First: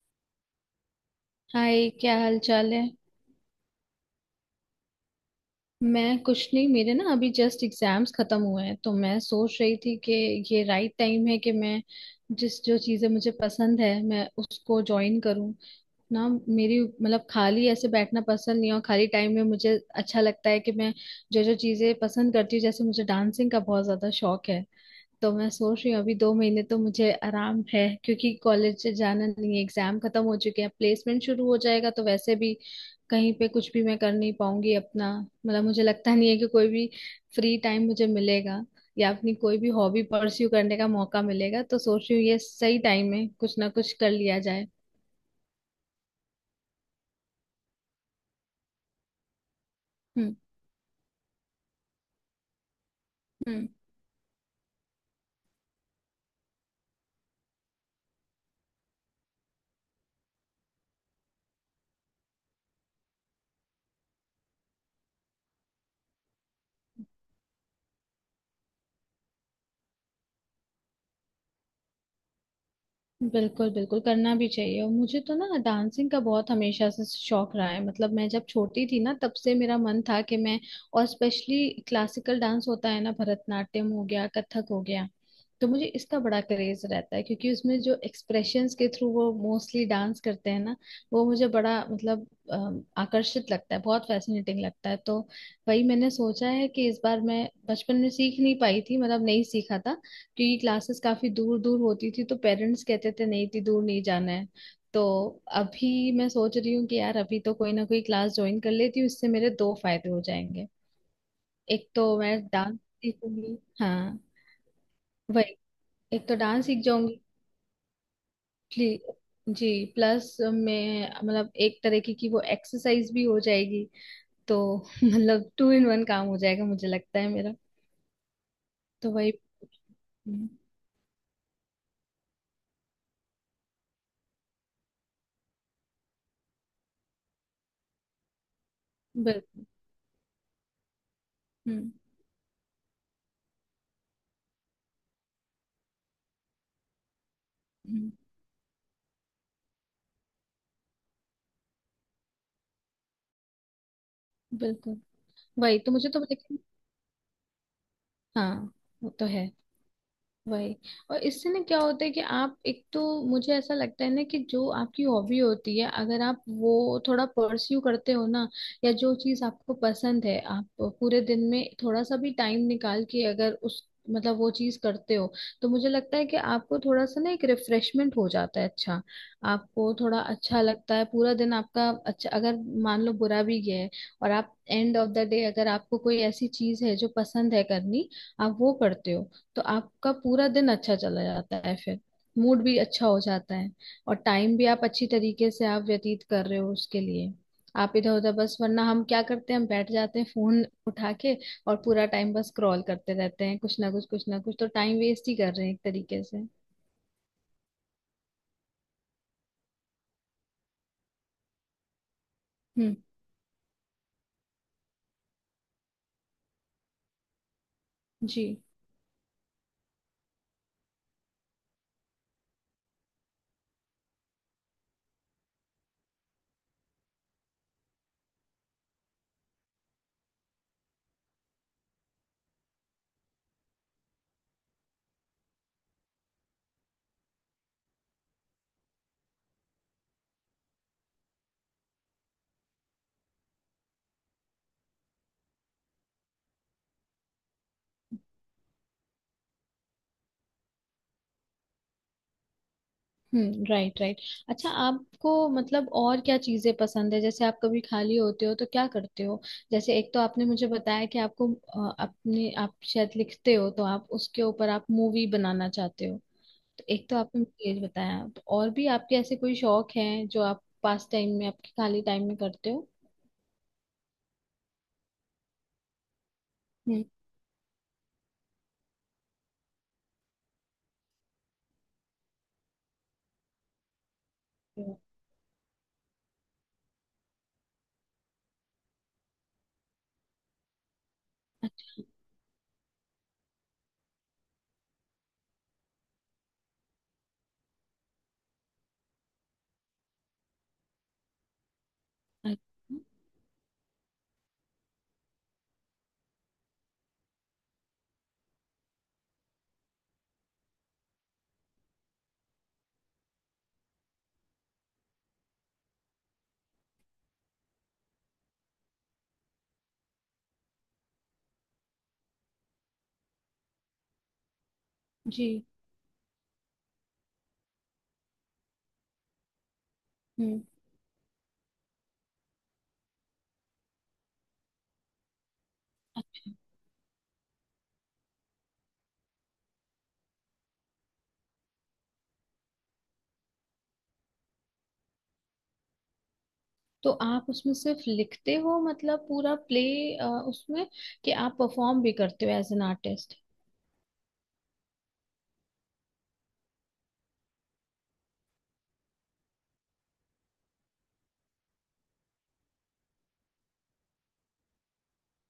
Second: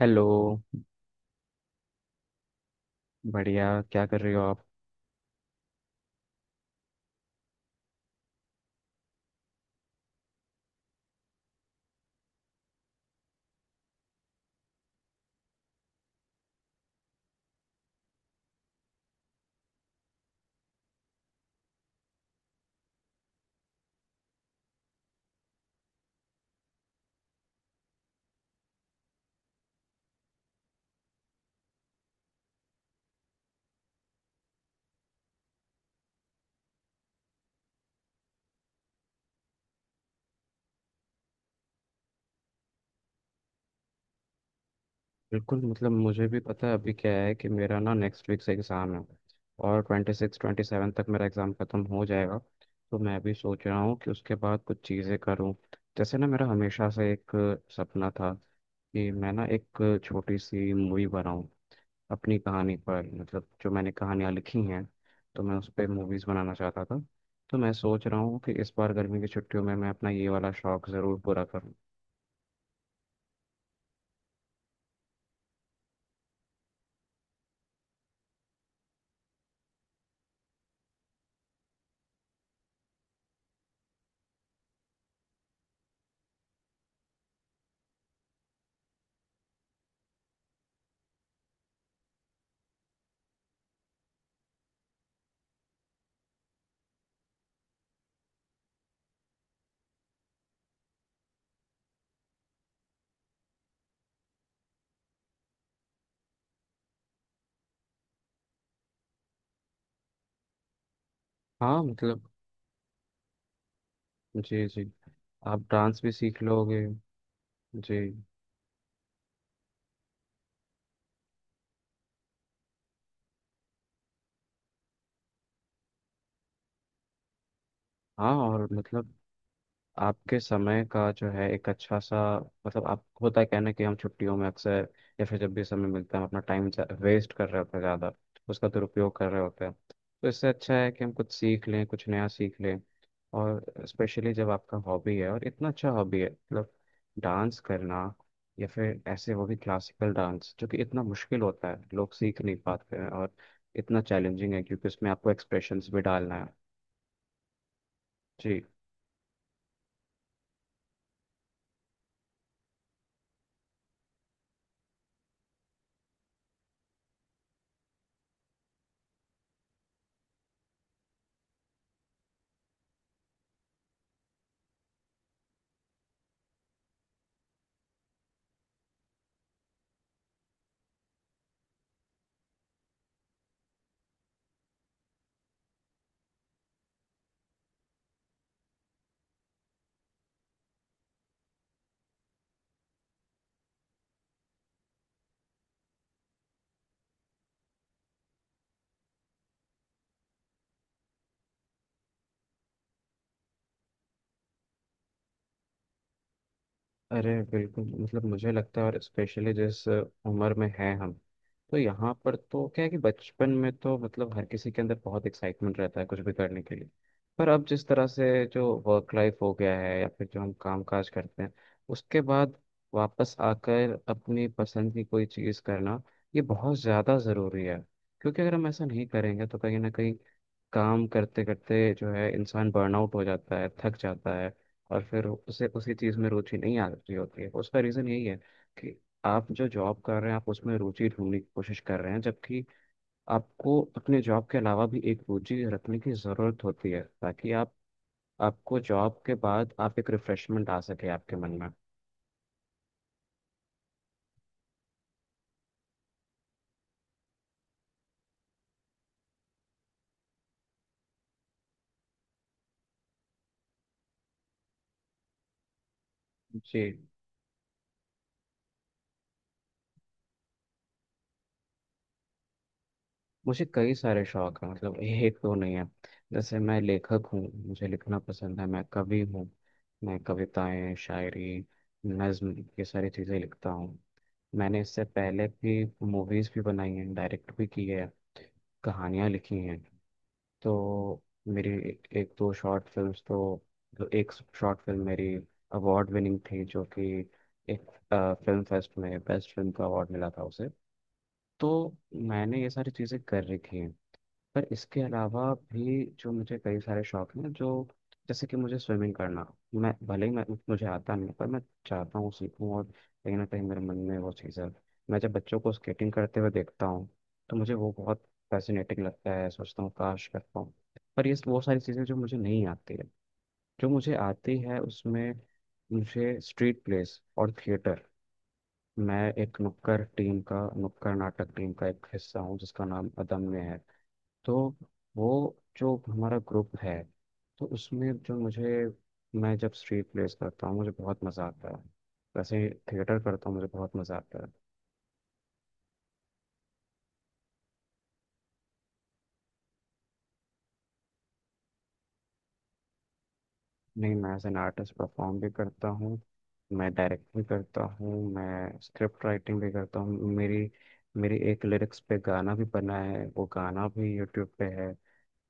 Hello. Hi, क्या हाल चाल है। बढ़िया। क्या कर रहे हो आप? मैं कुछ नहीं, मेरे ना अभी जस्ट एग्जाम्स खत्म हुए हैं तो मैं सोच रही थी कि ये राइट टाइम है कि मैं जिस जो चीजें मुझे पसंद है मैं उसको ज्वाइन करूं ना। मेरी मतलब खाली ऐसे बैठना पसंद नहीं है और खाली टाइम में मुझे अच्छा लगता है कि मैं जो जो चीजें पसंद करती हूँ, जैसे मुझे डांसिंग का बहुत ज्यादा शौक है। तो मैं सोच रही हूँ अभी दो महीने तो मुझे आराम है क्योंकि कॉलेज से जाना नहीं है, एग्जाम खत्म हो चुके हैं, प्लेसमेंट शुरू हो जाएगा तो वैसे भी कहीं पे कुछ भी मैं कर नहीं पाऊंगी अपना, मतलब मुझे लगता नहीं है कि कोई भी फ्री टाइम मुझे मिलेगा या अपनी कोई भी हॉबी परस्यू करने का मौका मिलेगा, तो सोच रही हूँ ये सही टाइम है कुछ ना कुछ कर लिया जाए। बिल्कुल। मतलब मुझे भी पता है, अभी क्या है कि मेरा ना नेक्स्ट वीक से एग्ज़ाम है, और twenty hmm. Six twenty seven तक मेरा एग्ज़ाम ख़त्म हो जाएगा। तो मैं भी सोच हम्म। रहा हूँ कि उसके बाद कुछ चीज़ें करूँ। जैसे ना, मेरा हमेशा से एक सपना था कि मैं ना एक छोटी सी मूवी बनाऊँ अपनी कहानी पर, मतलब जो मैंने कहानियाँ लिखी हैं, तो मैं उस पर मूवीज़ बनाना चाहता था। तो मैं सोच रहा हूँ कि इस बार गर्मी की छुट्टियों में मैं अपना ये वाला शौक ज़रूर पूरा करूँ। बिल्कुल बिल्कुल करना भी चाहिए और मुझे तो ना डांसिंग का बहुत हमेशा से शौक रहा है। मतलब मैं जब छोटी थी ना तब से मेरा मन था कि मैं, और स्पेशली क्लासिकल डांस होता है ना, भरतनाट्यम हो गया कथक हो गया, तो मुझे इसका बड़ा क्रेज रहता है क्योंकि उसमें जो एक्सप्रेशंस के थ्रू वो मोस्टली डांस करते हैं ना, वो मुझे बड़ा मतलब आकर्षित लगता है, बहुत फैसिनेटिंग लगता है। तो वही मैंने सोचा है कि इस बार मैं बचपन में सीख नहीं पाई थी, मतलब नहीं सीखा था क्योंकि क्लासेस काफी दूर दूर होती थी तो पेरेंट्स कहते थे नहीं, थी दूर नहीं जाना है। तो अभी मैं सोच रही हूँ कि यार अभी तो कोई ना कोई क्लास ज्वाइन कर लेती हूँ, इससे मेरे दो फायदे हो जाएंगे। हाँ, एक तो मतलब। मैं डांस सीखूंगी, हाँ जी, जी। वही। आप डांस भी एक तो सीख डांस लोगे। सीख जाऊंगी। जी। प्ली- जी। प्लस मैं मतलब एक तरीके की वो एक्सरसाइज भी हो जाएगी, तो मतलब टू इन वन काम हो जाएगा मुझे लगता है मेरा। हाँ, और तो मतलब वही। आपके हम्म, समय का जो है एक अच्छा सा, मतलब आप, होता है कहना कि हम छुट्टियों में अक्सर या फिर जब भी समय मिलता है हम अपना टाइम वेस्ट कर रहे होते हैं ज़्यादा, उसका दुरुपयोग कर रहे बिल्कुल। होते हैं। तो इससे अच्छा है कि हम कुछ सीख लें, हम्म। कुछ नया सीख लें। और स्पेशली जब आपका हॉबी है और इतना अच्छा हॉबी है, मतलब डांस करना, हम्म, या फिर ऐसे वो भी क्लासिकल डांस जो कि इतना मुश्किल होता है लोग सीख नहीं पाते हैं, और इतना चैलेंजिंग है क्योंकि बिल्कुल। उसमें आपको वही एक्सप्रेशंस तो भी मुझे तो, डालना है। लेकिन जी। हाँ, वो तो है वही। और इससे ना क्या होता है कि आप एक तो, मुझे ऐसा लगता है ना कि जो आपकी हॉबी होती है, अगर आप वो थोड़ा परस्यू करते हो ना, या जो चीज आपको पसंद है आप पूरे दिन में थोड़ा सा भी टाइम निकाल के अगर उस मतलब वो चीज करते हो, तो मुझे लगता है कि आपको थोड़ा सा ना एक रिफ्रेशमेंट हो जाता है। अच्छा, आपको थोड़ा अच्छा लगता है, पूरा दिन आपका अच्छा, अगर मान लो बुरा भी गया है और आप एंड ऑफ द डे अगर आपको कोई ऐसी चीज है जो पसंद है करनी, आप वो करते हो, तो आपका पूरा दिन अच्छा चला जाता है फिर, मूड भी अच्छा हो जाता है और टाइम भी आप अच्छी तरीके से आप व्यतीत कर रहे हो उसके लिए। आप इधर उधर बस, वरना हम क्या करते हैं, हम बैठ जाते हैं फोन उठा के और पूरा टाइम बस स्क्रॉल करते रहते हैं कुछ ना कुछ, कुछ ना कुछ, तो टाइम वेस्ट ही कर रहे हैं एक तरीके से। अरे बिल्कुल, मतलब मुझे लगता है, और स्पेशली जिस उम्र में हैं हम, तो यहाँ पर तो क्या है हम्म। कि बचपन में तो मतलब हर किसी के अंदर बहुत एक्साइटमेंट रहता है कुछ भी करने के लिए। पर अब जिस तरह जी। से जो वर्क लाइफ हो गया है या फिर जो हम काम काज करते हैं, उसके बाद वापस आकर अपनी पसंद की कोई चीज़ करना, ये बहुत ज़्यादा ज़रूरी है। क्योंकि अगर हम ऐसा नहीं करेंगे तो कहीं ना कहीं काम करते करते जो है इंसान बर्नआउट हो जाता है, थक जाता है, और फिर उसे उसी चीज़ में रुचि नहीं आ रही होती है, उसका रीज़न यही है कि आप जो जॉब कर रहे हैं आप उसमें रुचि ढूंढने की कोशिश कर रहे हैं, जबकि आपको अपने जॉब के अलावा भी एक रुचि रखने की ज़रूरत होती है ताकि आप, आपको जॉब के बाद आप एक रिफ्रेशमेंट आ सके आपके मन में। हम्म, राइट राइट। अच्छा, आपको मतलब और क्या चीजें पसंद है, जैसे आप कभी खाली होते हो तो क्या करते हो? जैसे एक तो आपने मुझे बताया कि आपको अपने आप शायद लिखते हो तो आप उसके ऊपर आप मूवी बनाना चाहते हो, जी। तो एक तो आपने मुझे ये बताया, तो और भी आपके ऐसे कोई शौक हैं जो आप पास टाइम में आपके खाली टाइम में करते हो? मुझे कई सारे शौक हैं, मतलब एक तो नहीं है। जैसे मैं हम्म। लेखक हूँ, मुझे लिखना पसंद है, मैं कवि हूँ। मैं कविताएं, शायरी, नज्म, ये सारी चीज़ें लिखता हूँ। मैंने इससे पहले भी मूवीज़ भी बनाई हैं, डायरेक्ट भी की है, कहानियाँ लिखी हैं। तो मेरी अच्छा। एक एक दो शॉर्ट फिल्म्स, तो एक शॉर्ट फिल्म मेरी अवार्ड विनिंग थी, जो कि एक फिल्म फेस्ट में बेस्ट फिल्म का अवार्ड मिला था उसे। तो मैंने ये सारी अच्छा। चीज़ें कर रखी हैं। पर इसके अलावा भी जो मुझे कई सारे शौक हैं, जो जैसे कि मुझे स्विमिंग करना, मैं भले ही मैं मुझे आता नहीं है, पर मैं चाहता हूँ सीखूँ। और कहीं ना कहीं मेरे मन में वो चीज़ है, मैं जब बच्चों को स्केटिंग करते हुए देखता हूँ तो मुझे वो बहुत फैसिनेटिंग लगता है, सोचता हूँ काश कर पाऊँ। पर ये वो सारी चीज़ें जो मुझे नहीं आती है। जो मुझे आती है उसमें, जी। मुझे स्ट्रीट प्लेस और थिएटर, मैं एक नुक्कड़ टीम का, हम्म। नुक्कड़ नाटक टीम का एक हिस्सा हूँ, जिसका नाम अदम्य है। तो वो जो हमारा ग्रुप है, तो उसमें जो मुझे, मैं जब स्ट्रीट प्लेस करता हूँ मुझे बहुत मज़ा आता है, वैसे थिएटर करता हूँ मुझे बहुत मज़ा आता है। तो आप उसमें सिर्फ लिखते हो मतलब पूरा प्ले उसमें, कि आप परफॉर्म भी करते हो एज एन आर्टिस्ट? नहीं, मैं एज एन आर्टिस्ट परफॉर्म भी करता हूँ, मैं डायरेक्ट भी करता हूँ, मैं स्क्रिप्ट राइटिंग भी करता हूँ। मेरी मेरी एक लिरिक्स पे गाना भी बना है, वो गाना भी यूट्यूब पे है।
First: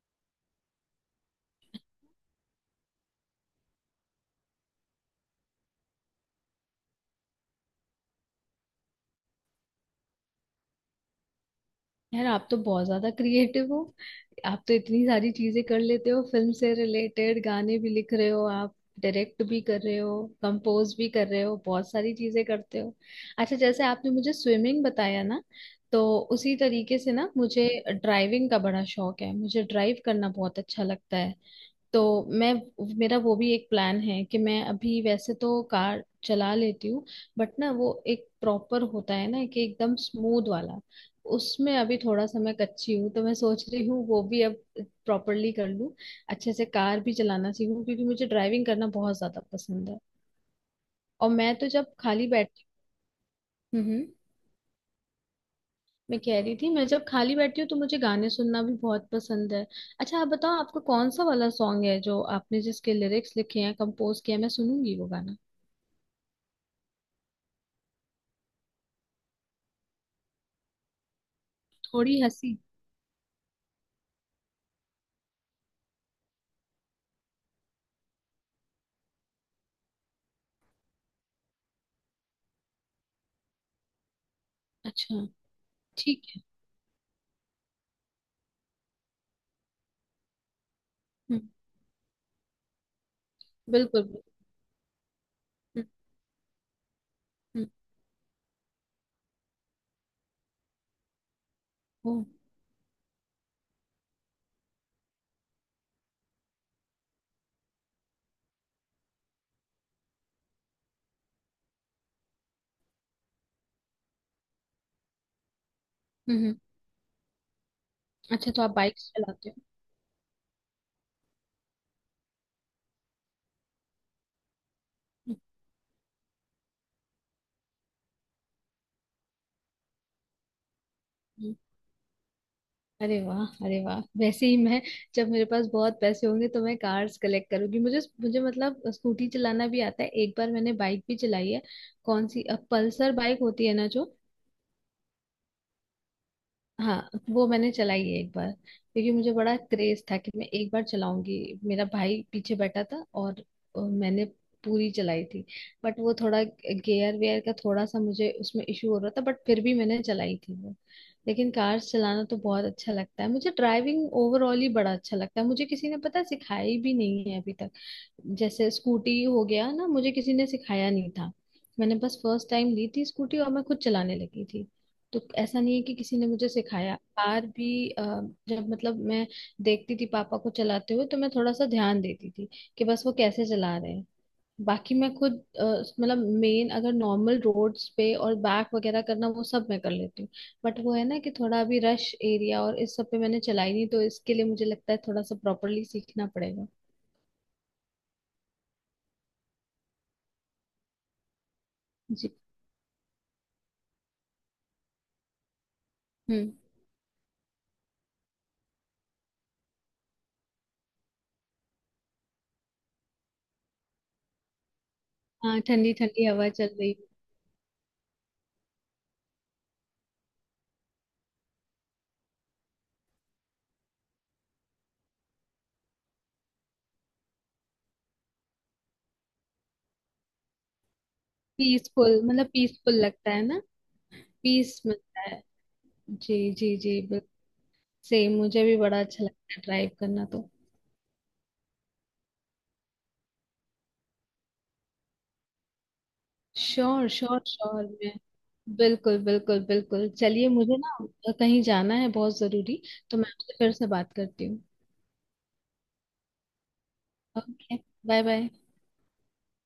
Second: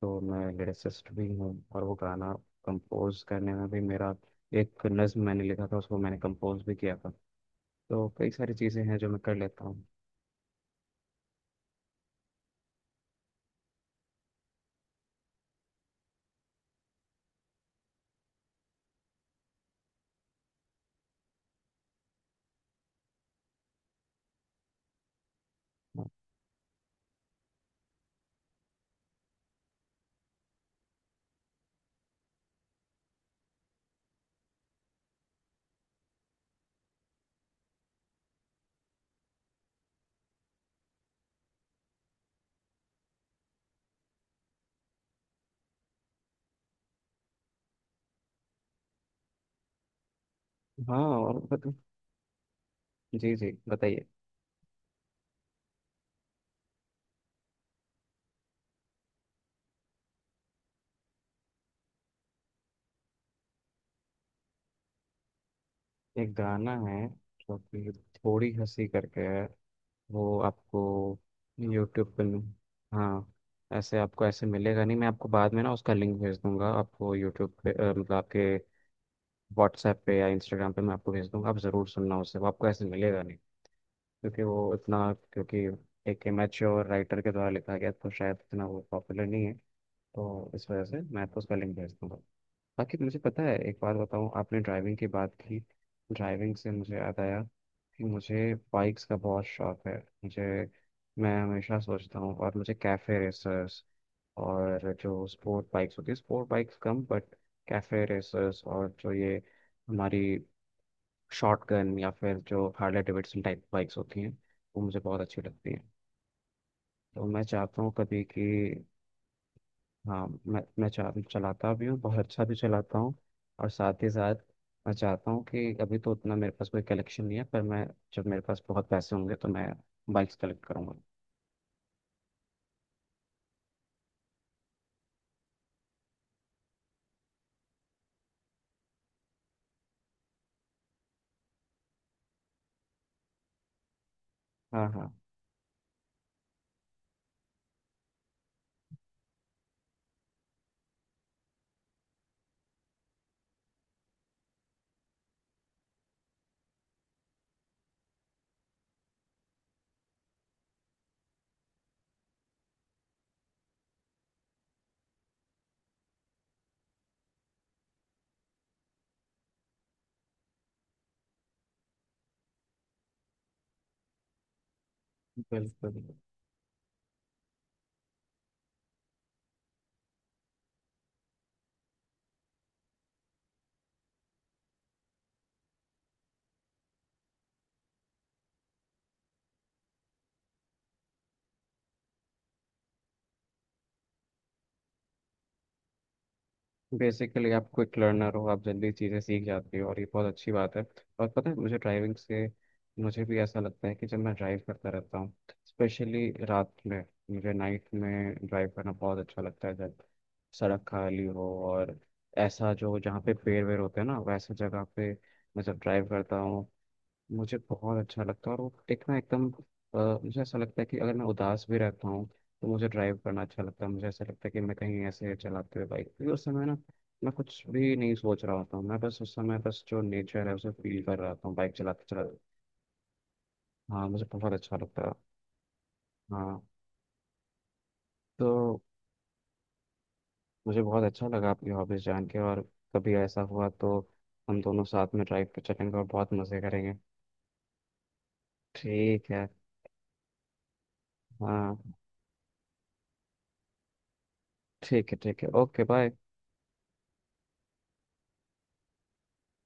तो मैं लिरिसिस्ट भी हूँ। और वो गाना कंपोज करने में भी मेरा, एक नज्म मैंने लिखा था उसको मैंने कंपोज भी किया था। तो कई सारी चीज़ें हैं जो मैं कर लेता हूँ। यार आप तो बहुत ज्यादा क्रिएटिव हो, आप तो इतनी सारी चीजें कर लेते हो, फिल्म से रिलेटेड गाने भी लिख रहे हो आप, डायरेक्ट भी कर रहे हो, कंपोज भी कर रहे हो, बहुत सारी चीजें करते हो। अच्छा, जैसे आपने मुझे स्विमिंग बताया ना, तो हाँ, उसी तरीके से ना मुझे ड्राइविंग का बड़ा शौक है, मुझे ड्राइव करना बहुत अच्छा लगता है। तो मैं, मेरा वो भी एक प्लान है कि मैं अभी वैसे तो कार चला लेती हूँ, बट ना वो एक प्रॉपर होता है ना कि एकदम स्मूथ वाला, उसमें अभी थोड़ा सा मैं कच्ची हूँ तो मैं सोच रही हूँ वो भी अब प्रॉपरली कर लूँ, अच्छे से कार भी चलाना सीखूँ क्योंकि मुझे ड्राइविंग करना बहुत ज्यादा पसंद है। हाँ, और मैं तो जब खाली बैठती जी, जी, हूँ, बताइए। मैं कह रही थी मैं जब खाली बैठती हूँ तो मुझे गाने सुनना भी बहुत पसंद है। अच्छा आप बताओ आपको कौन सा वाला सॉन्ग है जो आपने, जिसके लिरिक्स लिखे हैं कंपोज किया है? मैं सुनूंगी वो गाना। एक गाना है जो कि थोड़ी हंसी करके है, वो आपको यूट्यूब थोड़ी पे मिल- हंसी। हाँ, ऐसे आपको ऐसे मिलेगा नहीं, मैं आपको बाद में ना उसका लिंक भेज दूंगा, आपको यूट्यूब पे। मतलब आपके व्हाट्सएप पे या इंस्टाग्राम पे मैं आपको भेज दूंगा, आप ज़रूर सुनना उसे, वो आपको ऐसे मिलेगा नहीं क्योंकि वो इतना, अच्छा, क्योंकि ठीक एक है। मैच्योर राइटर के द्वारा लिखा गया तो शायद इतना वो पॉपुलर नहीं है। तो इस वजह से मैं आपको हम्म। उसका लिंक भेज दूंगा। बाकी मुझे पता है, एक बात बिल्कुल बिल्कुल। बताऊँ, आपने ड्राइविंग की बात की, हम्म। ड्राइविंग से मुझे याद आया हम्म, कि मुझे बाइक्स का बहुत शौक है। मुझे, मैं हमेशा सोचता ओह, हूँ, और मुझे कैफे रेसर्स और जो स्पोर्ट बाइक्स होती है, स्पोर्ट बाइक्स कम, बट कैफे रेसर्स और जो ये हमारी शॉटगन या फिर जो हार्ले डेविडसन टाइप बाइक्स होती हैं, वो मुझे बहुत अच्छी लगती हैं। हम्म, हम्म। तो मैं चाहता हूँ कभी कि, अच्छा तो आप बाइक चलाते हो? हाँ, चलाता भी हूँ, बहुत अच्छा भी चलाता हूँ। और साथ ही साथ मैं चाहता हम्म, हूँ कि, अभी तो उतना मेरे पास कोई कलेक्शन नहीं है, पर मैं जब मेरे पास बहुत पैसे होंगे तो मैं बाइक्स कलेक्ट करूँगा। हम्म। अरे वाह, अरे वाह! वैसे ही मैं, जब मेरे पास बहुत पैसे होंगे तो मैं कार्स कलेक्ट करूंगी। मुझे मुझे मतलब स्कूटी चलाना भी आता है, एक बार मैंने बाइक भी चलाई है। कौन सी, अब पल्सर बाइक होती है ना जो, हाँ, हाँ, हाँ वो मैंने चलाई है एक बार क्योंकि मुझे बड़ा क्रेज था कि मैं एक बार चलाऊंगी। मेरा भाई पीछे बैठा था और मैंने पूरी चलाई थी, बट वो थोड़ा गियर वेयर का थोड़ा सा मुझे उसमें इशू हो रहा था, बट फिर भी मैंने चलाई थी वो। लेकिन कार्स चलाना तो बहुत अच्छा लगता है मुझे, ड्राइविंग ओवरऑल ही बड़ा अच्छा लगता है मुझे, किसी ने पता है सिखाई भी नहीं है अभी तक। जैसे स्कूटी हो गया ना, मुझे किसी ने सिखाया नहीं था, मैंने बस फर्स्ट टाइम ली थी स्कूटी और मैं खुद चलाने लगी थी। तो ऐसा बिल्कुल। नहीं है कि किसी ने मुझे सिखाया, कार भी जब मतलब मैं देखती थी पापा को चलाते हुए तो मैं थोड़ा सा ध्यान देती थी कि बस वो कैसे चला रहे हैं, बाकी मैं खुद अ, मतलब मेन अगर नॉर्मल रोड्स पे और बैक वगैरह करना वो सब मैं कर लेती हूँ, बट वो है ना कि थोड़ा अभी रश एरिया और इस सब पे मैंने चलाई नहीं, तो इसके लिए मुझे लगता है थोड़ा सा प्रॉपरली सीखना पड़ेगा। बेसिकली आप क्विक लर्नर हो, आप जल्दी चीज़ें सीख जाते हो, और ये बहुत अच्छी बात है। और पता है, मुझे ड्राइविंग जी। से मुझे भी ऐसा लगता है कि जब मैं ड्राइव करता रहता हूँ, स्पेशली हम्म। रात में, मुझे नाइट में ड्राइव करना बहुत अच्छा लगता है जब सड़क खाली हो, और ऐसा जो जहाँ पे पेड़ वेड़ होते हैं ना, वैसे जगह पे हाँ, मैं जब ठंडी ड्राइव ठंडी करता हवा हूँ चल रही। मुझे बहुत अच्छा लगता है। और वो एक ना एकदम, मुझे ऐसा लगता है कि अगर मैं उदास भी रहता हूँ तो मुझे ड्राइव करना अच्छा लगता है। मुझे ऐसा लगता है कि मैं कहीं ऐसे चलाते हुए बाइक, क्योंकि उस समय ना मैं कुछ भी नहीं सोच रहा होता हूँ, मैं बस उस समय बस जो नेचर है उसे फील कर रहा होता हूँ बाइक चलाते पीसफुल, चलाते। मतलब पीसफुल लगता है ना। हाँ, मुझे बहुत अच्छा पीस लगता है। मिलता है। जी हाँ। जी जी, बिल्कुल। सेम, मुझे भी तो बड़ा अच्छा लगता है ड्राइव करना, तो। मुझे बहुत अच्छा लगा आपकी हॉबीज जान के। और कभी ऐसा हुआ तो हम दोनों साथ में ड्राइव पे चलेंगे और बहुत मज़े करेंगे। श्योर श्योर श्योर, मैं बिल्कुल ठीक है। बिल्कुल बिल्कुल, चलिए। मुझे ना कहीं हाँ, जाना है बहुत जरूरी, तो मैं आपसे फिर से बात करती हूँ। ठीक है, ठीक है, okay bye. Okay bye bye.